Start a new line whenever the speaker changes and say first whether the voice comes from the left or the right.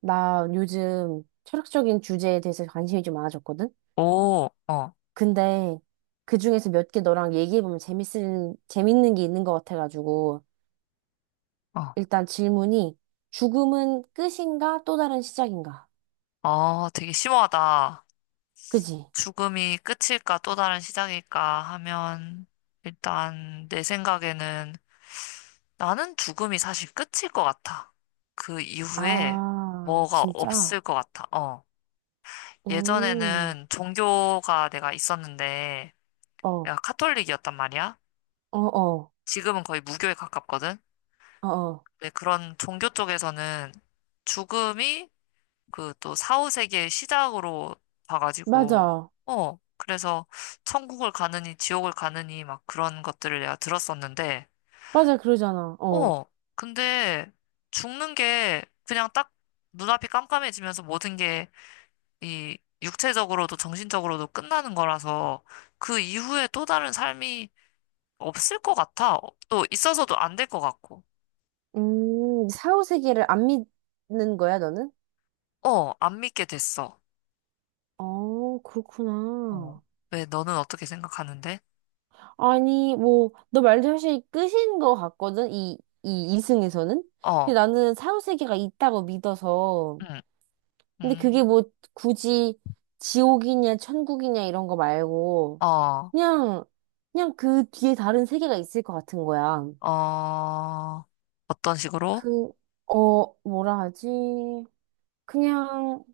right: 나 요즘 철학적인 주제에 대해서 관심이 좀 많아졌거든?
left: 오, 어,
right: 근데 그 중에서 몇 개 너랑 얘기해보면 재밌는 게 있는 것 같아가지고,
left: 어.
right: 일단 질문이, 죽음은 끝인가 또 다른 시작인가?
left: 아, 되게 심오하다.
right: 그지?
left: 죽음이 끝일까 또 다른 시작일까 하면 일단 내 생각에는 나는 죽음이 사실 끝일 것 같아. 그 이후에
right: 아,
left: 뭐가
right: 진짜?
left: 없을 것 같아. 어.
right: 오,
left: 예전에는 종교가 내가 있었는데
right: 어,
left: 내가
right: 어,
left: 카톨릭이었단 말이야.
right: 어,
left: 지금은 거의 무교에 가깝거든.
right: 어, 어.
left: 근데 그런 종교 쪽에서는 죽음이 그 또사후세기의 시작으로 봐가지고,
right: 맞아.
left: 어, 그래서 천국을 가느니 지옥을 가느니 막 그런 것들을 내가 들었었는데,
right: 맞아, 그러잖아. 어.
left: 어, 근데 죽는 게 그냥 딱 눈앞이 깜깜해지면서 모든 게 이 육체적으로도 정신적으로도 끝나는 거라서 그 이후에 또 다른 삶이 없을 것 같아. 또 있어서도 안 될 것 같고.
right: 사후세계를 안 믿는 거야, 너는?
left: 어, 안 믿게 됐어.
right: 어,
left: 어.
right: 그렇구나.
left: 왜 너는 어떻게 생각하는데?
right: 아니, 뭐, 너 말도 사실 끝인 것 같거든, 이 이승에서는
left: 어,
right: 근데 나는 사후세계가 있다고 믿어서.
left: 응,
right: 근데 그게
left: 음,
right: 뭐, 굳이 지옥이냐, 천국이냐, 이런 거 말고,
left: 어.
right: 그냥, 그냥 그 뒤에 다른 세계가 있을 것 같은 거야.
left: 어, 어떤 식으로?
right: 그, 어, 뭐라 하지? 그냥,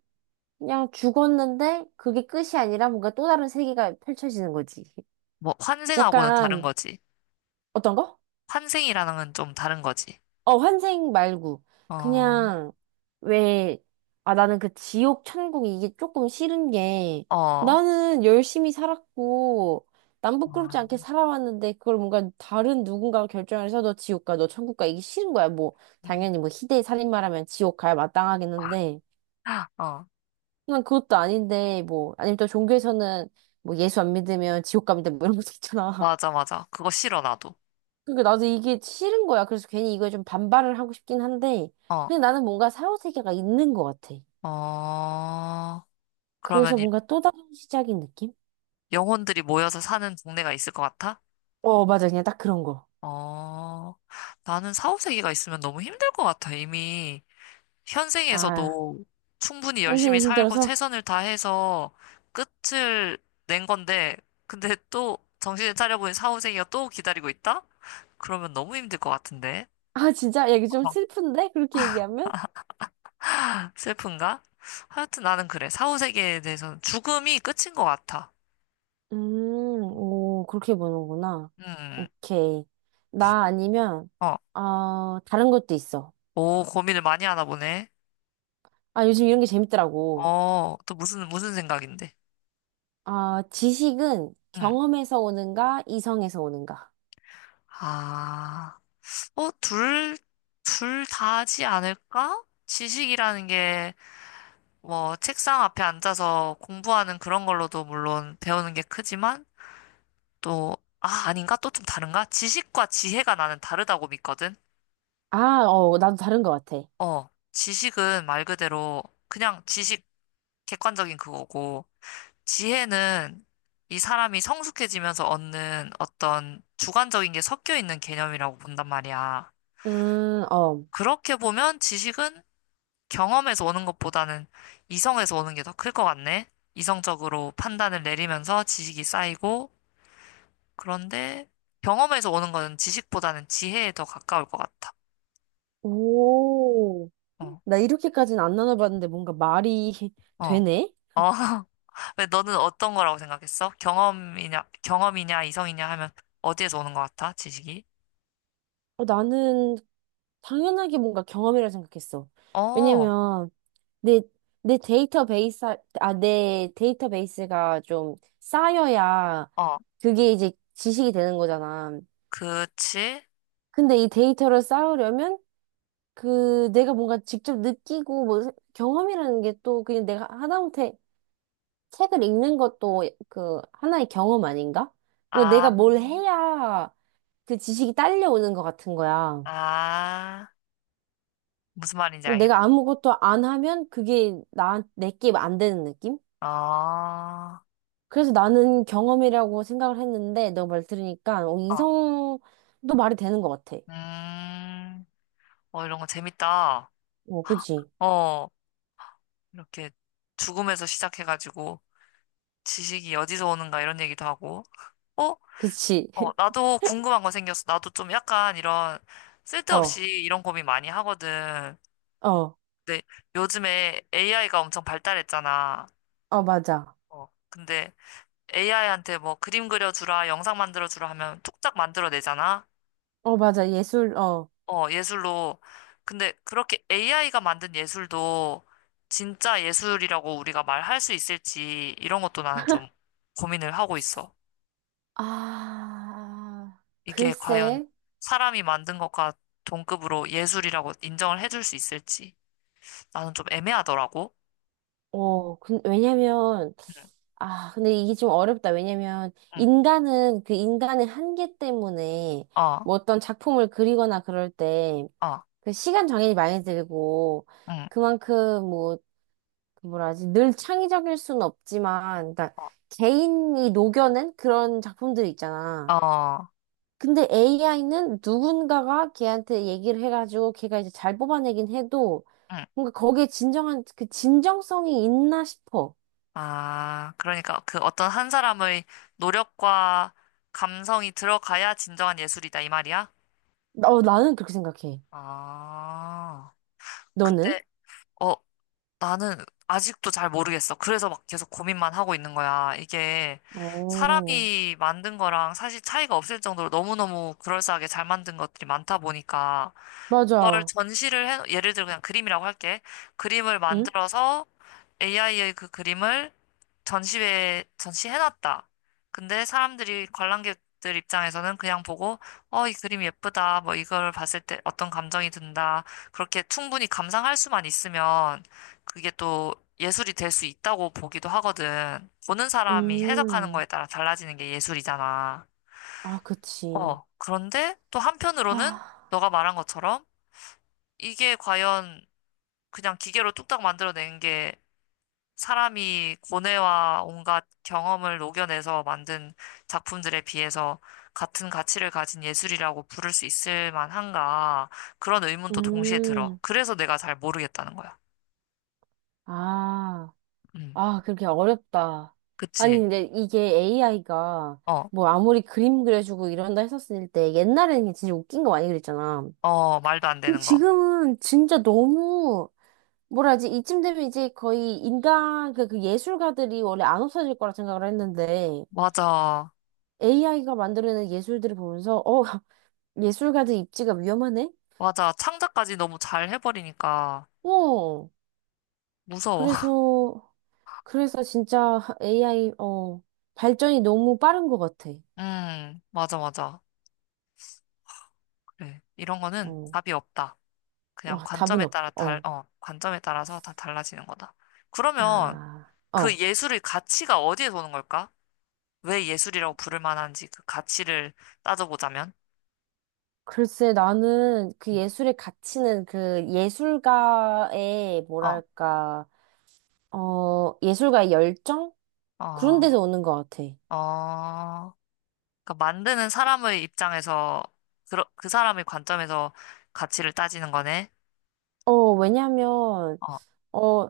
right: 그냥 죽었는데, 그게 끝이 아니라 뭔가 또 다른 세계가 펼쳐지는 거지.
left: 뭐, 환생하고는 다른
right: 약간,
left: 거지.
right: 어떤 거?
left: 환생이라는 건 좀 다른 거지.
right: 어, 환생 말고.
left: 어,
right: 그냥, 왜, 아, 나는 그 지옥, 천국 이게 조금 싫은 게,
left: 어,
right: 나는 열심히 살았고, 남 부끄럽지
left: 와,
right: 않게 살아왔는데, 그걸 뭔가 다른 누군가가 결정을 해서 너 지옥 가, 너 천국 가, 이게 싫은 거야. 뭐,
left: 음,
right: 당연히 뭐, 희대의 살인마라면 지옥 가야 마땅하긴 한데,
left: 어,
right: 난 그것도 아닌데, 뭐, 아니면 또 종교에서는 뭐, 예수 안 믿으면 지옥 갑니다, 뭐 이런 것도 있잖아.
left: 맞아, 맞아. 그거 싫어, 나도.
right: 그러니까 나도 이게 싫은 거야. 그래서 괜히 이거에 좀 반발을 하고 싶긴 한데,
left: 어,
right: 그냥 나는 뭔가 사후세계가 있는 것 같아.
left: 어,
right: 그래서
left: 그러면 이-
right: 뭔가 또 다른 시작인 느낌?
left: 영혼들이 모여서 사는 동네가 있을 것 같아?
right: 어, 맞아. 그냥 딱 그런 거.
left: 어, 나는 사후세계가 있으면 너무 힘들 것 같아, 이미.
right: 아,
left: 현생에서도 충분히 열심히
right: 현생이
left: 살고
right: 힘들어서.
left: 최선을 다해서 끝을 낸 건데, 근데 또 정신을 차려보니 사후생이가 또 기다리고 있다? 그러면 너무 힘들 것 같은데.
right: 아, 진짜? 야, 이게 좀 슬픈데? 그렇게 얘기하면?
left: 슬픈가? 하여튼 나는 그래. 사후세계에 대해서는 죽음이 끝인 것 같아.
right: 오, 그렇게 보는구나.
left: 음,
right: 오케이. 나 아니면,
left: 어.
right: 어, 다른 것도 있어.
left: 오, 고민을 많이 하나 보네.
right: 아, 요즘 이런 게 재밌더라고.
left: 어, 또 무슨 생각인데?
right: 아, 지식은
left: 음.
right: 경험에서 오는가, 이성에서 오는가.
left: 아, 어, 둘 다지 않을까? 지식이라는 게 뭐, 책상 앞에 앉아서 공부하는 그런 걸로도 물론 배우는 게 크지만, 또, 아, 아닌가? 또 좀 다른가? 지식과 지혜가 나는 다르다고 믿거든?
right: 아, 어, 나도 다른 것 같아.
left: 어, 지식은 말 그대로 그냥 지식 객관적인 그거고, 지혜는 이 사람이 성숙해지면서 얻는 어떤 주관적인 게 섞여 있는 개념이라고 본단 말이야.
right: 어.
left: 그렇게 보면 지식은 경험에서 오는 것보다는 이성에서 오는 게 더 클 것 같네? 이성적으로 판단을 내리면서 지식이 쌓이고 그런데 경험에서 오는 거는 지식보다는 지혜에 더 가까울 것 같아.
right: 오.
left: 어,
right: 나 이렇게까지는 안 나눠봤는데 뭔가 말이
left: 어, 어.
right: 되네?
left: 왜 너는 어떤 거라고 생각했어? 경험이냐, 이성이냐 하면 어디에서 오는 것 같아? 지식이?
right: 어, 나는 당연하게 뭔가 경험이라 생각했어.
left: 어,
right: 왜냐면 내, 내 데이터베이스, 아, 내 데이터베이스가 좀 쌓여야
left: 어,
right: 그게 이제 지식이 되는 거잖아.
left: 그치?
right: 근데 이 데이터를 쌓으려면 그 내가 뭔가 직접 느끼고 뭐 경험이라는 게 또 그냥 내가 하다못해 책을 읽는 것도 그 하나의 경험 아닌가? 뭐 내가
left: 아,
right: 뭘 해야 그 지식이 딸려오는 것 같은 거야.
left: 아, 무슨 말인지
right: 그리고
left: 알겠다.
right: 내가 아무것도 안 하면 그게 나, 내게 안 되는 느낌?
left: 어,
right: 그래서 나는 경험이라고 생각을 했는데 너 말 들으니까 어,
left: 어,
right: 이성도 말이 되는 것 같아.
left: 음, 어, 이런 거 재밌다.
right: 어, 그지?
left: 어, 이렇게 죽음에서 시작해가지고 지식이 어디서 오는가 이런 얘기도 하고. 어?
right: 그치?
left: 어, 나도 궁금한 거 생겼어. 나도 좀 약간 이런
right: 어,
left: 쓸데없이 이런 고민 많이 하거든.
right: 어,
left: 근데 요즘에 AI가 엄청 발달했잖아.
right: 어, 맞아.
left: 어, 근데 AI한테 뭐 그림 그려주라, 영상 만들어주라 하면 뚝딱 만들어내잖아.
right: 어, 맞아. 예술, 어.
left: 어, 예술로. 근데 그렇게 AI가 만든 예술도 진짜 예술이라고 우리가 말할 수 있을지 이런 것도 나는 좀 고민을 하고 있어.
right: 아,
left: 이게 과연
right: 글쎄.
left: 사람이 만든 것과 동급으로 예술이라고 인정을 해줄 수 있을지. 나는 좀 애매하더라고.
right: 어, 근 왜냐면,
left: 응,
right: 아, 근데 이게 좀 어렵다. 왜냐면,
left: 응,
right: 인간은 그 인간의 한계 때문에,
left: 어,
right: 뭐 어떤 작품을 그리거나 그럴 때,
left: 어,
right: 그 시간 장애이 많이 들고,
left: 응,
right: 그만큼 뭐, 그 뭐라 하지, 늘 창의적일 순 없지만, 그러니까
left: 어,
right: 개인이 녹여낸 그런 작품들 있잖아.
left: 어,
right: 근데 AI는 누군가가 걔한테 얘기를 해가지고, 걔가 이제 잘 뽑아내긴 해도,
left: 응.
right: 뭔가 거기에 진정한, 그 진정성이 있나 싶어.
left: 아, 그러니까 그 어떤 한 사람의 노력과 감성이 들어가야 진정한 예술이다, 이 말이야?
right: 어, 나는 그렇게 생각해.
left: 아,
right: 너는?
left: 근데, 어, 나는 아직도 잘 모르겠어. 그래서 막 계속 고민만 하고 있는 거야. 이게
right: 어,
left: 사람이 만든 거랑 사실 차이가 없을 정도로 너무너무 그럴싸하게 잘 만든 것들이 많다 보니까 그걸
right: 맞아.
left: 전시를 해, 예를 들어 그냥 그림이라고 할게. 그림을
right: 응?
left: 만들어서 AI의 그 그림을 전시회에 전시해놨다. 근데 사람들이 관람객들 입장에서는 그냥 보고, 어, 이 그림 예쁘다. 뭐 이걸 봤을 때 어떤 감정이 든다. 그렇게 충분히 감상할 수만 있으면 그게 또 예술이 될 수 있다고 보기도 하거든. 보는 사람이 해석하는
right: 음.
left: 거에 따라 달라지는 게 예술이잖아.
right: 아, 그치.
left: 어, 그런데 또 한편으로는
right: 하,
left: 너가 말한 것처럼 이게 과연 그냥 기계로 뚝딱 만들어낸 게 사람이 고뇌와 온갖 경험을 녹여내서 만든 작품들에 비해서 같은 가치를 가진 예술이라고 부를 수 있을 만한가 그런 의문도 동시에 들어.
right: 음.
left: 그래서 내가 잘 모르겠다는 거야.
right: 아,
left: 음,
right: 아, 그렇게 어렵다. 아니,
left: 그치.
right: 근데 이게 AI가
left: 어,
right: 뭐 아무리 그림 그려주고 이런다 했었을 때 옛날에는 진짜 웃긴 거 많이 그랬잖아.
left: 어, 말도 안
right: 근데
left: 되는 거.
right: 지금은 진짜 너무 뭐라 하지? 이쯤 되면 이제 거의 인간, 그, 그 예술가들이 원래 안 없어질 거라 생각을 했는데
left: 맞아,
right: AI가 만들어 예술들을 보면서 어, 예술가들 입지가 위험하네?
left: 맞아. 창작까지 너무 잘 해버리니까
right: 어,
left: 무서워.
right: 그래서, 그래서 진짜 AI, 어, 발전이 너무 빠른 것 같아.
left: 맞아, 맞아. 그래. 이런 거는
right: 어,
left: 답이 없다. 그냥
right: 와, 답은 없, 어,
left: 관점에 따라서 다 달라지는 거다. 그러면
right: 아,
left: 그
right: 어.
left: 예술의 가치가 어디에서 오는 걸까? 왜 예술이라고 부를 만한지 그 가치를 따져보자면,
right: 글쎄, 나는 그
left: 음.
right: 예술의 가치는 그 예술가의,
left: 어,
right: 뭐랄까, 어, 예술가의 열정? 그런
left: 어,
right: 데서 오는 것 같아.
left: 어, 그러니까 만드는 사람의 입장에서 그 사람의 관점에서 가치를 따지는 거네.
right: 어, 왜냐면,
left: 어,
right: 어,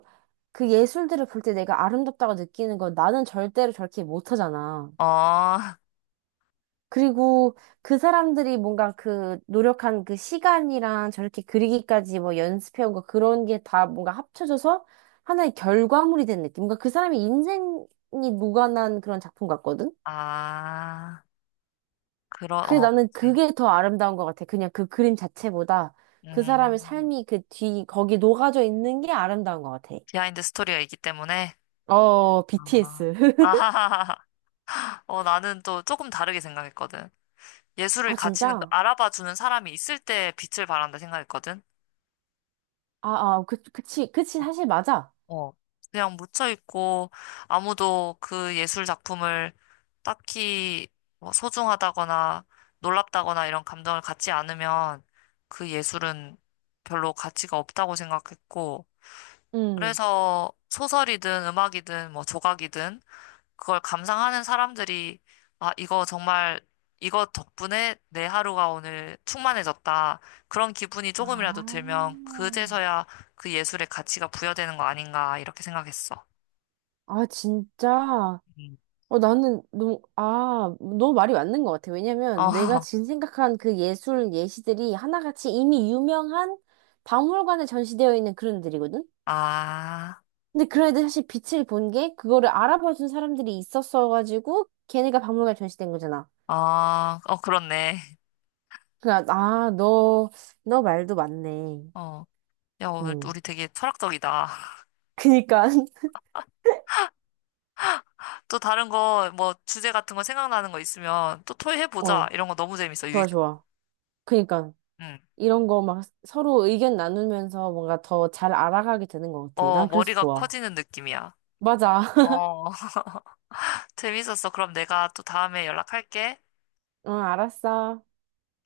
right: 그 예술들을 볼 때 내가 아름답다고 느끼는 건 나는 절대로 저렇게 못하잖아.
left: 어,
right: 그리고 그 사람들이 뭔가 그 노력한 그 시간이랑 저렇게 그리기까지 뭐 연습해온 거 그런 게 다 뭔가 합쳐져서 하나의 결과물이 된 느낌. 뭔가 그 사람의 인생이 녹아난 그런 작품 같거든?
left: 아, 그러,
right: 그
left: 어,
right: 나는
left: 그치.
right: 그게 더 아름다운 것 같아. 그냥 그 그림 자체보다 그 사람의
left: 음,
right: 삶이 그 뒤, 거기 녹아져 있는 게 아름다운 것 같아.
left: 비하인드 스토리가 있기 때문에,
right: 어,
left: 아,
right: BTS.
left: 아하하하. 어, 나는 또 조금 다르게 생각했거든. 예술의
right: 아,
left: 가치는 그
right: 진짜?
left: 알아봐주는 사람이 있을 때 빛을 발한다 생각했거든.
right: 아, 아, 그, 그치, 그치,
left: 어,
right: 사실 맞아.
left: 어. 그냥 묻혀있고 아무도 그 예술 작품을 딱히 뭐 소중하다거나 놀랍다거나 이런 감정을 갖지 않으면 그 예술은 별로 가치가 없다고 생각했고
right: 응.
left: 그래서 소설이든 음악이든 뭐 조각이든 그걸 감상하는 사람들이 아, 이거 정말 이거 덕분에 내 하루가 오늘 충만해졌다. 그런 기분이 조금이라도
right: 아,
left: 들면 그제서야 그 예술의 가치가 부여되는 거 아닌가 이렇게 생각했어.
right: 아, 진짜.
left: 음.
right: 어, 아, 너무 말이 맞는 것 같아.
left: 어,
right: 왜냐면 내가 지금 생각한 그 예술 예시들이 하나같이 이미 유명한 박물관에 전시되어 있는 그런 들이거든
left: 아,
right: 근데 그런 애들 사실 빛을 본 게 그거를 알아봐준 사람들이 있었어가지고 걔네가 박물관에 전시된 거잖아.
left: 어, 어, 그렇네.
right: 그러니까, 아, 너, 너 말도 맞네.
left: 어, 야, 오늘
right: 응.
left: 우리 되게 철학적이다.
right: 그니까,
left: 또 다른 거, 뭐, 주제 같은 거 생각나는 거 있으면 또 토의해보자.
right: 어,
left: 이런 거 너무 재밌어, 유익.
right: 좋아, 좋아. 그니까.
left: 응.
right: 이런 거 막 서로 의견 나누면서 뭔가 더 잘 알아가게 되는 것 같아.
left: 어,
right: 난 그래서
left: 머리가
right: 좋아.
left: 커지는 느낌이야.
right: 맞아.
left: 어. 재밌었어. 그럼 내가 또 다음에 연락할게.
right: 응, 알았어.